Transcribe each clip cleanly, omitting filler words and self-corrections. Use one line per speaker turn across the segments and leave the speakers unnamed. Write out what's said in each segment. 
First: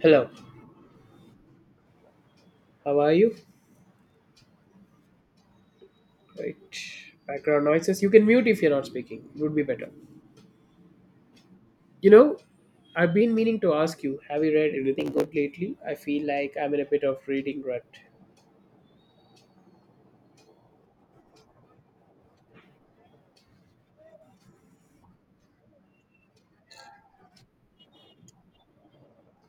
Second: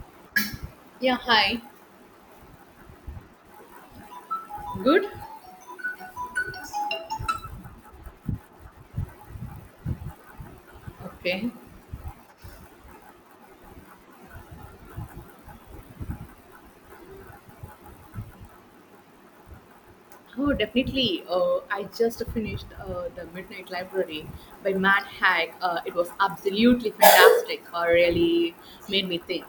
Hello,
Yeah, hi.
how are you?
Good?
Right, background noises. You can mute if you're not speaking. It would be better.
Okay.
You know, I've been meaning to ask you, have you read anything good lately? I feel like I'm in a bit of reading rut.
Oh, definitely. I just finished The Midnight Library by Matt Haig. It was absolutely fantastic. Really made me think.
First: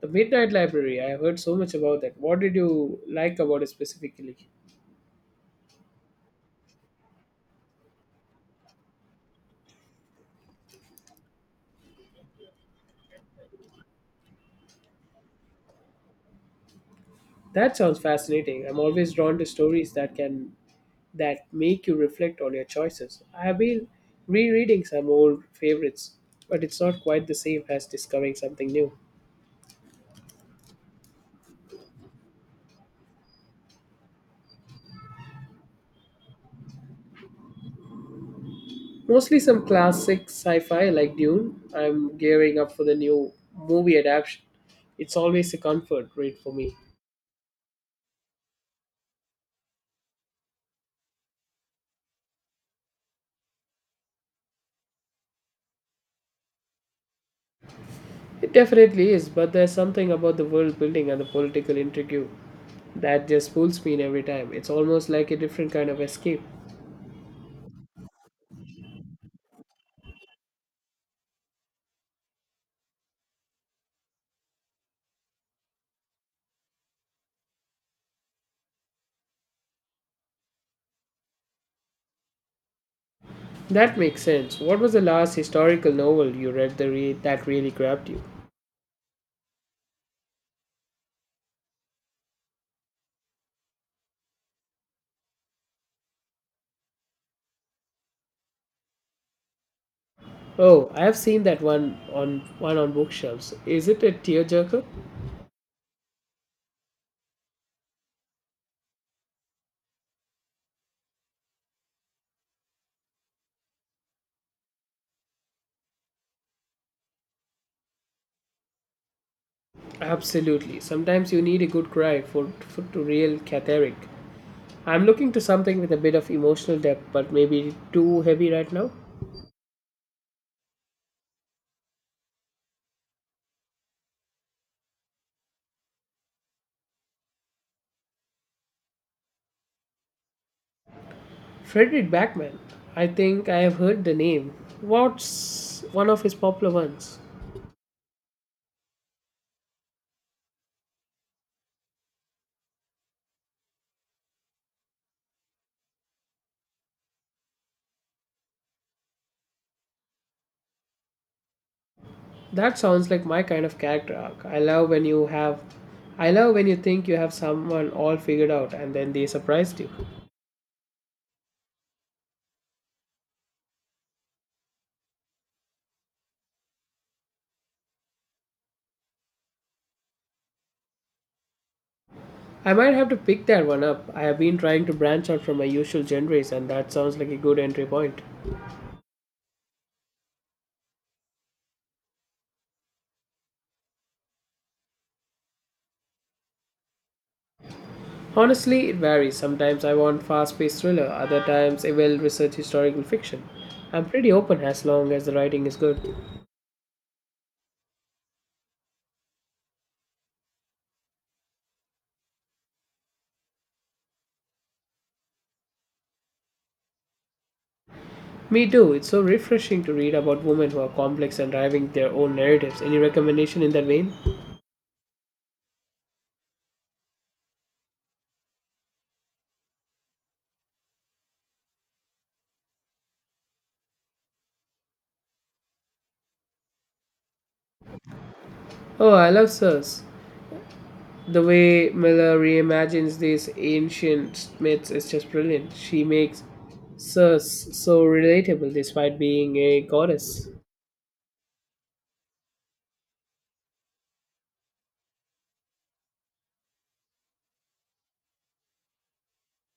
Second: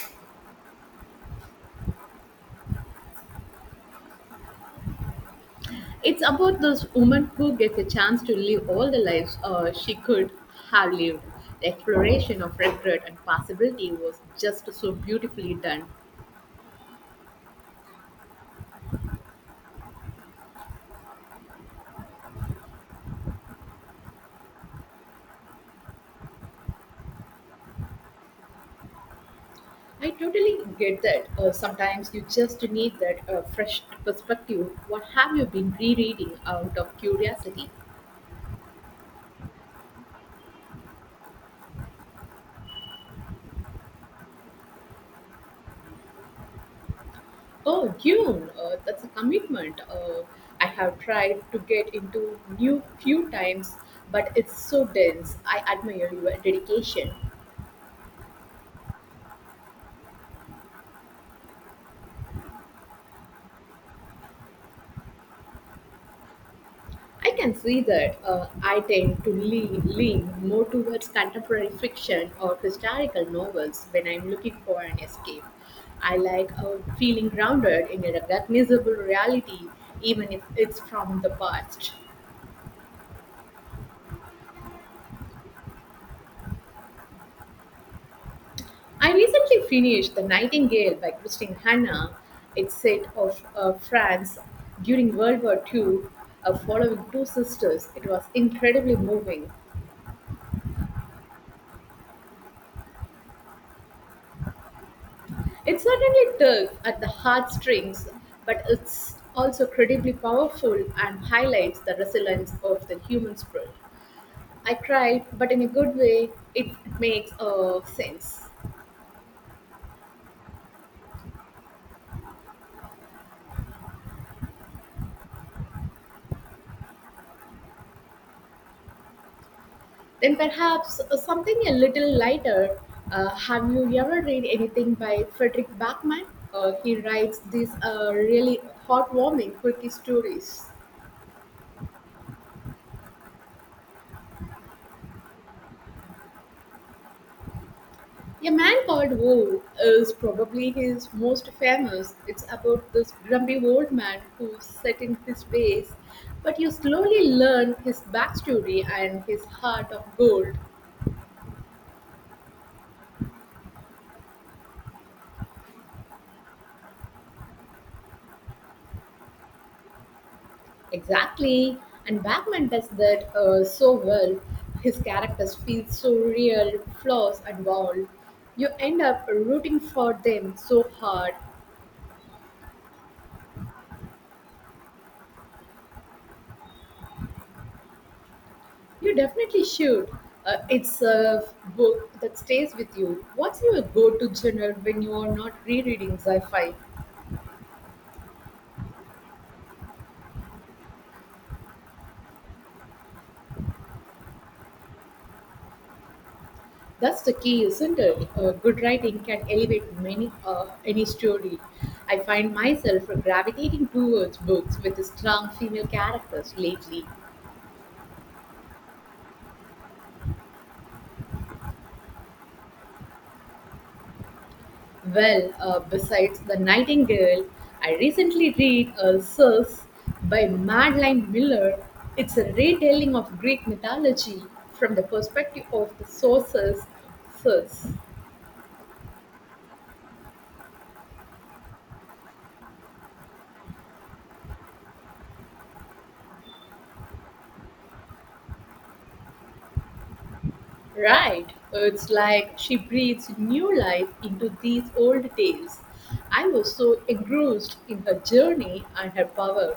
The Midnight Library, I have heard so much about that. What did you like about it specifically?
It's about this woman who gets a chance to live all the lives she could have lived. The exploration of regret and possibility was just so beautifully done.
That sounds fascinating. I'm always drawn to stories that make you reflect on your choices. I have been rereading some old favorites, but it's not quite the same as discovering something new.
I totally get that. Sometimes you just need that fresh perspective. What have you been rereading out of curiosity?
Mostly some classic sci fi like Dune. I'm gearing up for the new movie adaptation. It's always a comfort read for me.
Oh, Dune, that's a commitment. I have tried to get into new few times, but it's so dense. I admire your dedication.
It definitely is, but there's something about the world building and the political intrigue that just pulls me in every time. It's almost like a different kind of escape.
I can see that, I tend to lean more towards contemporary fiction or historical novels when I'm looking for an escape. I like, feeling grounded in a recognizable reality, even if it's from the past.
That makes sense. What was the last historical novel you read that really grabbed you?
I recently finished The Nightingale by Christine Hanna. It's set of France during World War II, following two sisters. It was incredibly moving.
Oh, I have seen that one on bookshelves. Is it a tearjerker?
It certainly tugs at the heartstrings, but it's also incredibly powerful and highlights the resilience of the human spirit. I cried, but in a good way, it makes sense.
Absolutely. Sometimes you need a good cry for to real cathartic. I'm looking to something with a bit of emotional depth, but maybe too heavy right now.
Then perhaps something a little lighter. Have you ever read anything by Frederick Bachman? He writes these really heartwarming quirky stories.
Frederick Backman. I think I have heard the name. What's one of his popular ones?
A Man Called Wolf is probably his most famous. It's about this grumpy old man who's set in his ways, but you slowly learn his backstory and his heart of gold.
That sounds like my kind of character arc. I love when you think you have someone all figured out and then they surprised you.
Exactly, and Batman does that so well. His characters feel so real, flaws and all. You end up rooting for them so hard.
I might have to pick that one up. I have been trying to branch out from my usual genres and that sounds like a good entry point.
You definitely should. It's a book that stays with you. What's your go to genre when you are not rereading sci fi?
Honestly, it varies. Sometimes I want fast-paced thriller, other times a well-researched historical fiction. I'm pretty open as long as the writing is good.
That's the key, isn't it? Good writing can elevate many any story. I find myself gravitating towards books with strong female characters lately.
Me too. It's so refreshing to read about women who are complex and driving their own narratives. Any recommendation in that vein?
Well, besides The Nightingale, I recently read Circe by Madeline Miller. It's a retelling of Greek mythology from the perspective of the sources, Circe.
Oh, I love Sirs. The way Miller reimagines these ancient myths is just brilliant. She makes Sirs so relatable despite being a goddess.
Right, it's like she breathes new life into these old tales. I was so engrossed in her journey and her power.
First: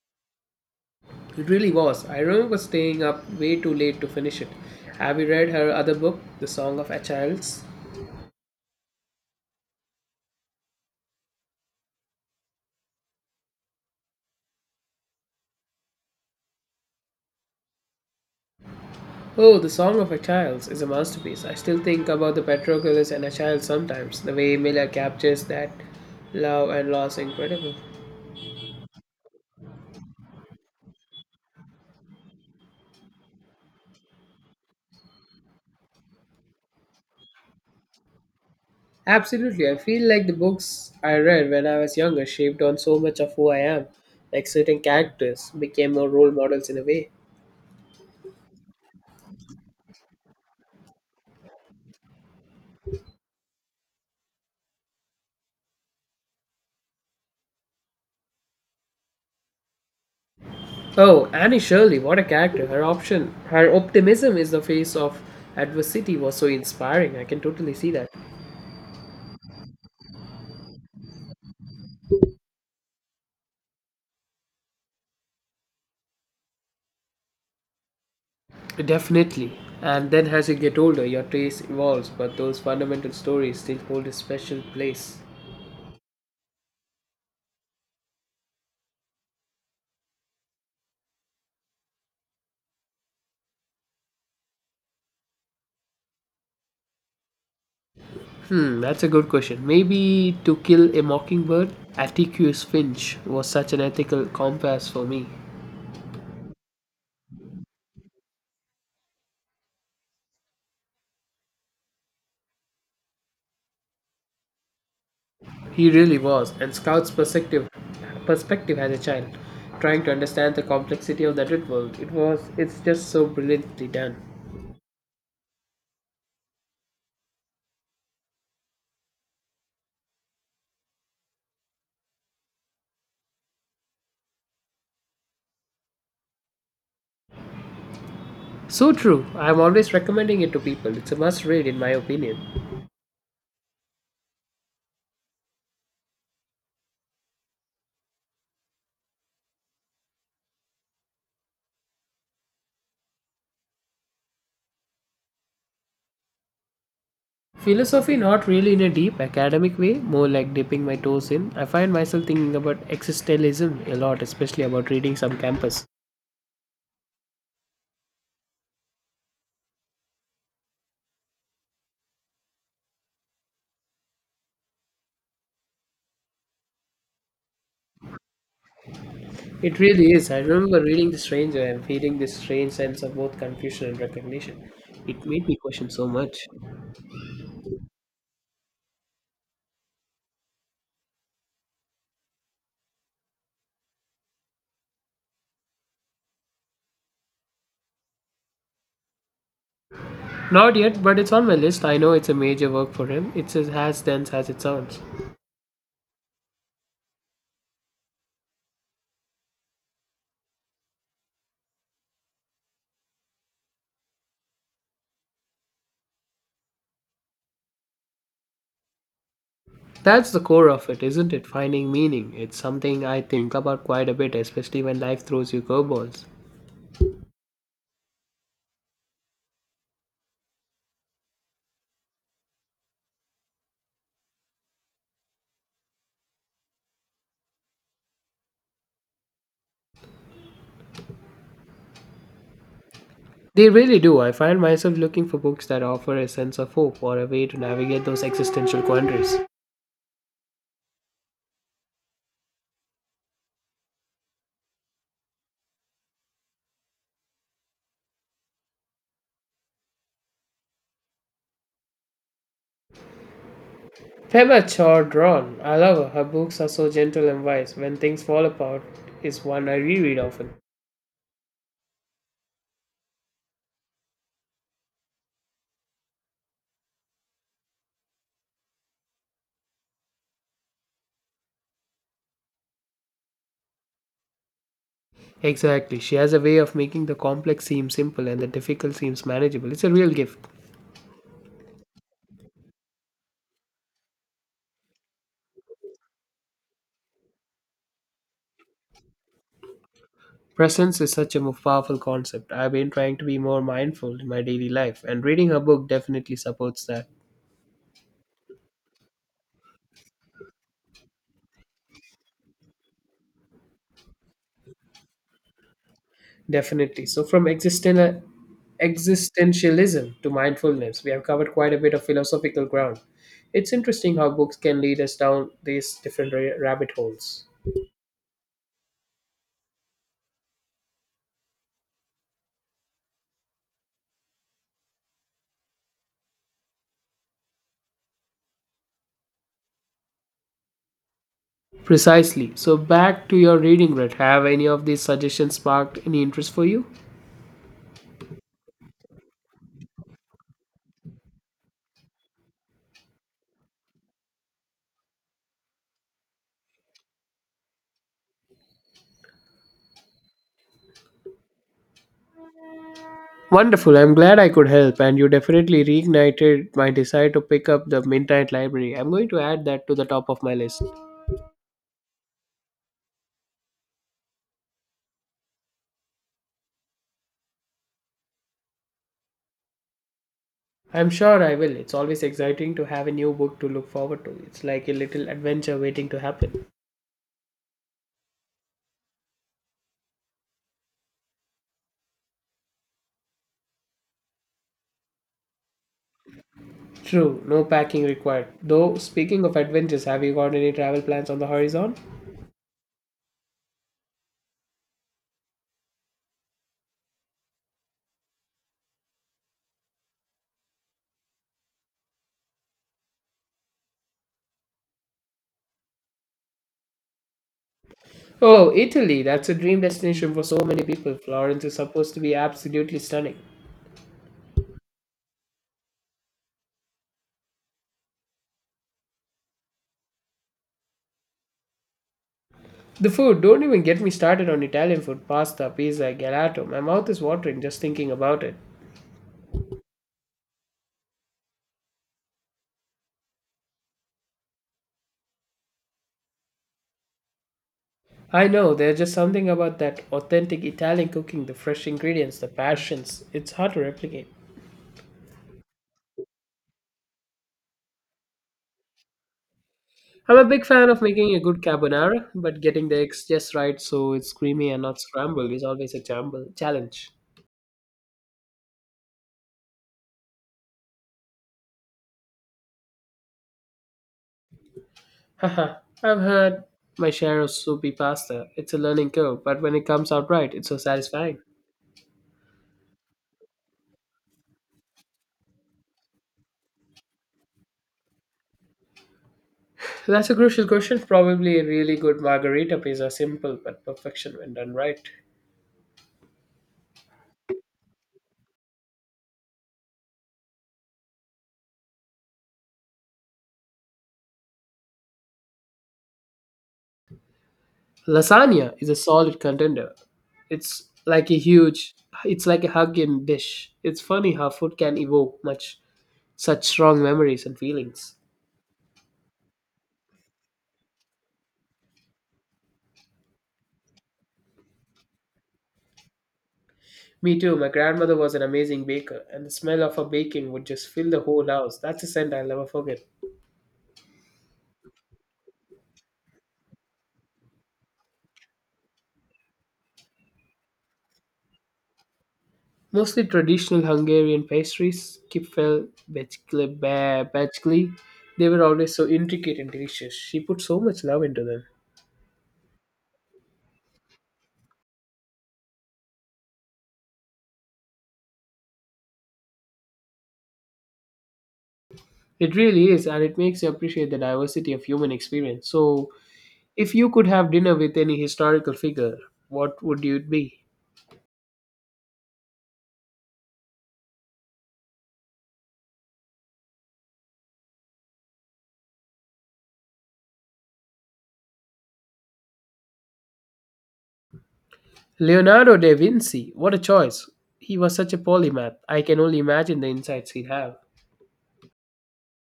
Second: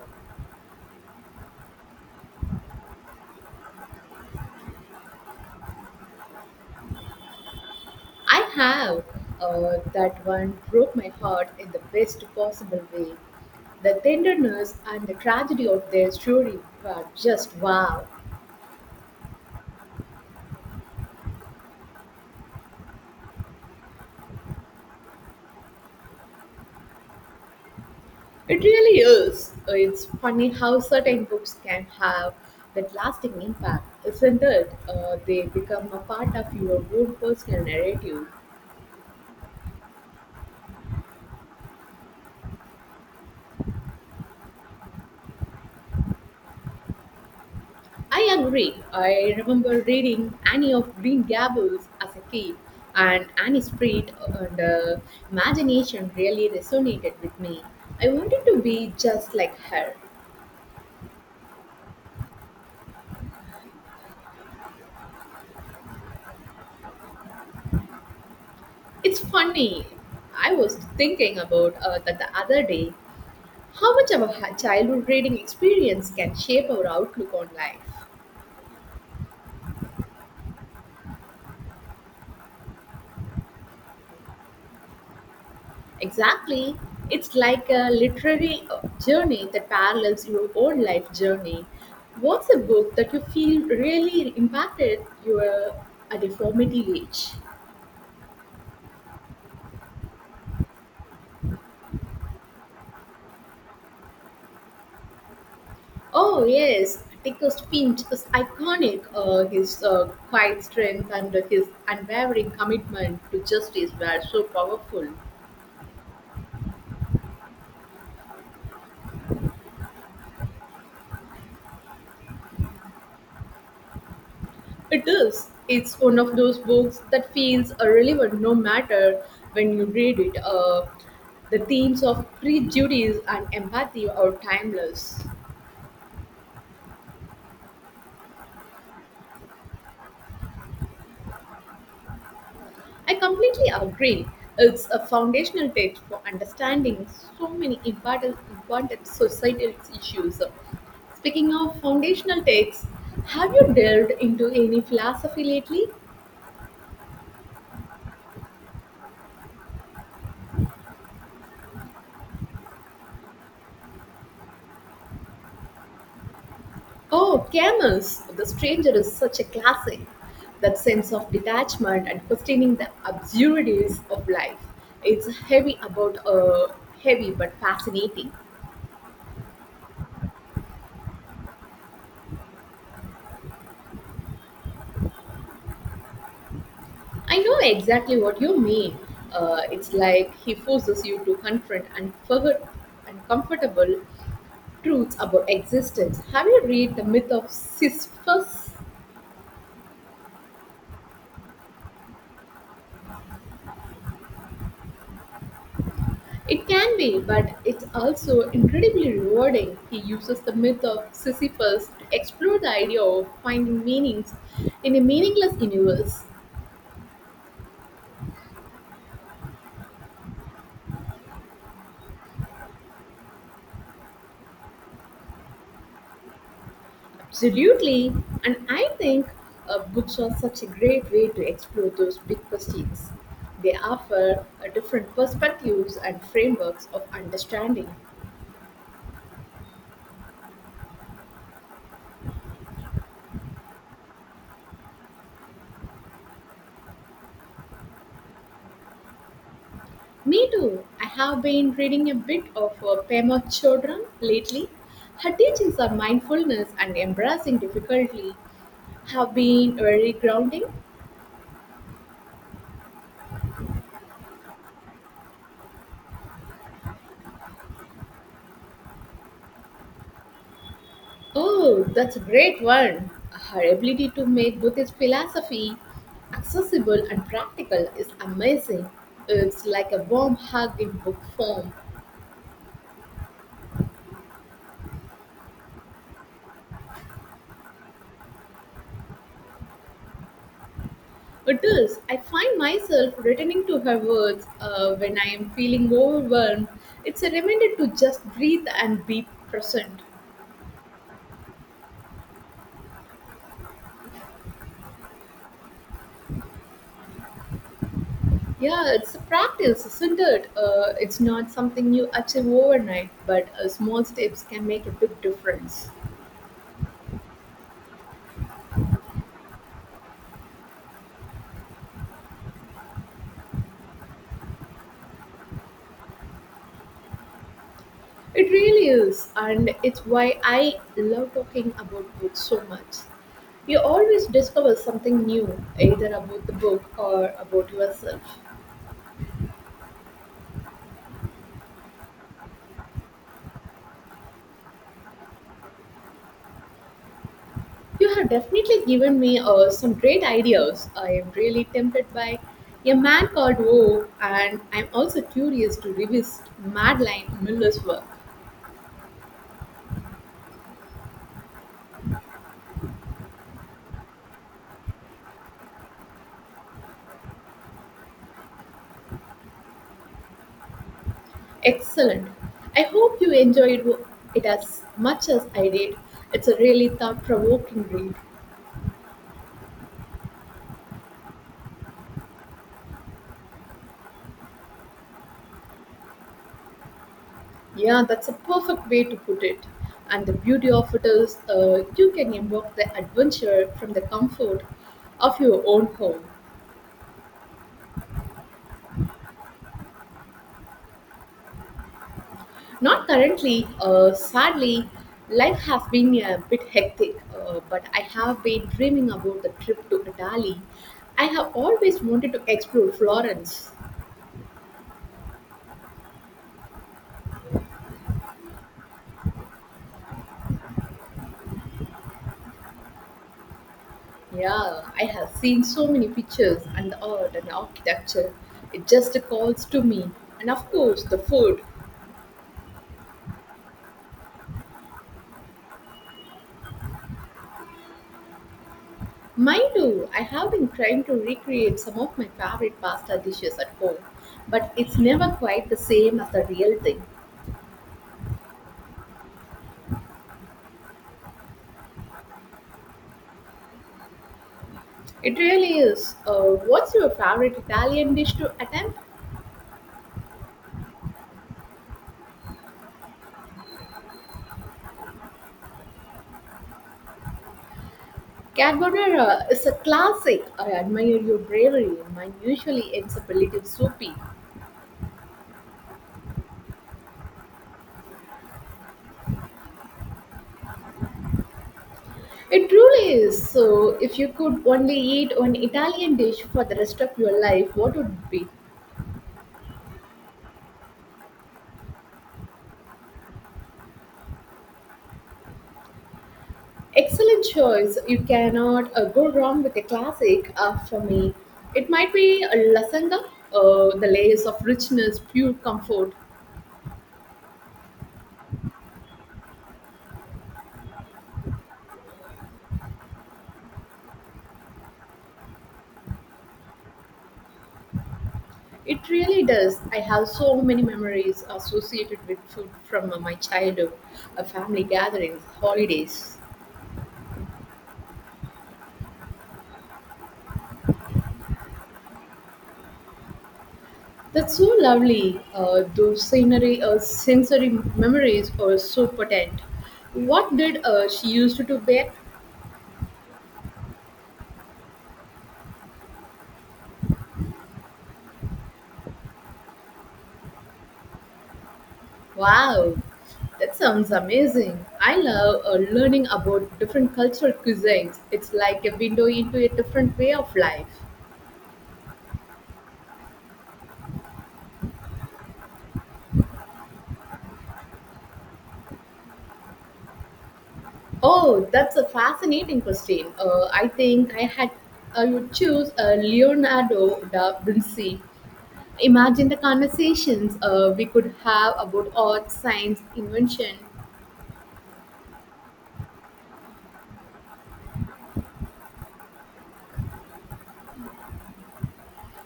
It really was. I remember staying up way too late to finish it. Have you read her other book, The Song of Achilles?
I have. That one broke my heart in the best possible way. The tenderness and the tragedy of their story were just wow.
Oh, The Song of Achilles is a masterpiece. I still think about the Patroclus and Achilles sometimes. The way Miller captures that love and loss incredible.
It really is. It's funny how certain books can have that lasting impact, isn't it? They become a part of your own personal narrative.
Absolutely. I feel like the books I read when I was younger shaped on so much of who I am. Like certain characters became more role models in a way.
I agree. I remember reading Annie of Green Gables as a kid, and Annie's Street and, imagination really resonated with me. I wanted to be just like her.
Oh, Annie Shirley, what a character. Her optimism is the face of adversity was so inspiring. I can totally see that.
It's funny. I was thinking about that the other day. How much of a childhood reading experience can shape our outlook on life?
Definitely. And then as you get older, your taste evolves, but those fundamental stories still hold a special place.
Exactly. It's like a literary journey that parallels your own life journey. What's a book that you feel really impacted you at a formative age?
Hmm, that's a good question. Maybe To Kill a Mockingbird, Atticus Finch was such an ethical compass for me.
Oh, yes. Atticus Finch is iconic. His quiet strength and his unwavering commitment to justice were so powerful.
He really was, and Scout's perspective perspective as a child, trying to understand the complexity of the adult world. It's just so brilliantly done.
It is. It's one of those books that feels relevant no matter when you read it. The themes of prejudice and empathy are timeless.
So true. I'm always recommending it to people. It's a must read, in my opinion.
I completely agree. It's a foundational text for understanding so many important societal issues. Speaking of foundational texts, have you delved into any philosophy lately?
Philosophy, not really in a deep academic way, more like dipping my toes in. I find myself thinking about existentialism a lot, especially about reading some campus.
Oh, Camels! The Stranger is such a classic. That sense of detachment and questioning the absurdities of life. It's heavy but fascinating.
It really is. I remember reading The Stranger and feeling this strange sense of both confusion and recognition. It made me question so much.
I know exactly what you mean. It's like he forces you to confront uncomfortable truths about existence. Have you read the myth of Sisyphus?
Not yet, but it's on my list. I know it's a major work for him. It's as dense as it sounds.
It can be, but it's also incredibly rewarding. He uses the myth of Sisyphus to explore the idea of finding meanings in a meaningless universe.
That's the core of it, isn't it? Finding meaning. It's something I think about quite a bit, especially when life throws you curveballs.
Absolutely, and I think books are such a great way to explore those big questions. They offer different perspectives and frameworks of understanding.
They really do. I find myself looking for books that offer a sense of hope or a way to navigate those existential quandaries.
Me too. I have been reading a bit of Pema Chodron lately. Her teachings on mindfulness and embracing difficulty have been very grounding.
Pema Chodron, I love her. Her books are so gentle and wise. When Things Fall Apart is one I reread often.
Oh, that's a great one. Her ability to make Buddhist philosophy accessible and practical is amazing. It's like a warm hug in book form.
Exactly. She has a way of making the complex seem simple and the difficult seems manageable. It's a real gift.
It is. I find myself returning to her words when I am feeling overwhelmed. It's a reminder to just breathe and be present.
Presence is such a powerful concept. I've been trying to be more mindful in my daily life, and reading a book definitely supports that.
Yeah, it's a practice, isn't it? It's not something you achieve overnight, but small steps can make a big difference.
Definitely. So, from existentialism to mindfulness, we have covered quite a bit of philosophical ground. It's interesting how books can lead us down these different rabbit holes.
It really is, and it's why I love talking about books so much. You always discover something new, either about the book or about yourself.
Precisely. So, back to your reading, Red. Have any of these suggestions sparked any interest for you?
You have definitely given me some great ideas. I am really tempted by A Man Called Woe, and I'm also curious to revisit Madeline Miller's work.
Wonderful. I'm glad I could help, and you definitely reignited my desire to pick up the Midnight Library. I'm going to add that to the top of my list.
Excellent. I hope you enjoyed it as much as I did. It's a really thought provoking read.
I'm sure I will. It's always exciting to have a new book to look forward to. It's like a little adventure waiting to happen.
Yeah, that's a perfect way to put it. And the beauty of it is, you can invoke the adventure from the comfort of your own home.
True, no packing required. Though, speaking of adventures, have you got any travel plans on the horizon?
Not currently, sadly. Life has been a bit hectic, but I have been dreaming about the trip to Italy. I have always wanted to explore Florence.
Oh, Italy! That's a dream destination for so many people. Florence is supposed to be absolutely stunning.
Yeah, I have seen so many pictures and the art and the architecture. It just calls to me. And of course, the food.
The food, don't even get me started on Italian food pasta, pizza, gelato. My mouth is watering just thinking about it.
Mind you, I have been trying to recreate some of my favorite pasta dishes at home, but it's never quite the same as the real thing.
I know there's just something about that authentic Italian cooking, the fresh ingredients, the passions. It's hard to replicate.
It really is. What's your favorite Italian dish to attempt?
I'm a big fan of making a good carbonara, but getting the eggs just right so it's creamy and not scrambled is always a challenge.
Carbonara is a classic. I admire your bravery. Mine usually ends up a little soupy.
Haha, I've had my share of soupy pasta. It's a learning curve, but when it comes out right, it's so satisfying.
It truly is. So, if you could only eat one Italian dish for the rest of your life, what would it be?
So that's a crucial question. Probably a really good margarita pizza, simple but perfection when done right.
Excellent choice. You cannot go wrong with a classic for me. It might be a lasagna, the layers of richness, pure comfort.
Lasagna is a solid contender. It's like a huge, it's like a hug in dish. It's funny how food can evoke much such strong memories and feelings.
It really does. I have so many memories associated with food from, my childhood, family gatherings, holidays.
Me too. My grandmother was an amazing baker, and the smell of her baking would just fill the whole house. That's a scent I'll never forget.
That's so lovely. Those sensory memories are so potent. What did she used to bake?
Mostly traditional Hungarian pastries, kipfel, becskli. They were always so intricate and delicious. She put so much love into them.
Wow, that sounds amazing. I love learning about different cultural cuisines. It's like a window into a different way of life.
It really is, and it makes you appreciate the diversity of human experience. So, if you could have dinner with any historical figure, what would it be?
Oh, that's a fascinating question. I think I had I would choose Leonardo da Vinci. Imagine the conversations we could have about art, science, invention.
Leonardo da Vinci, what a choice. He was such a polymath. I can only imagine the insights he'd have.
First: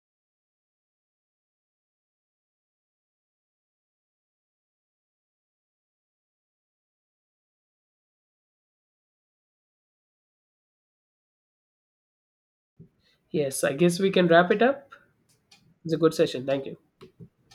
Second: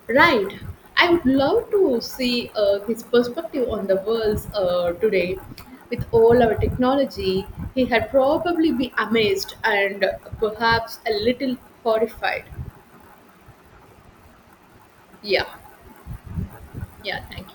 Right. I would love to see his perspective on the world today. With all our technology, he had probably be amazed and perhaps a little horrified.
Yes, I guess we can wrap it up.
Yeah.
It's a good session. Thank you.
Yeah. Thank you.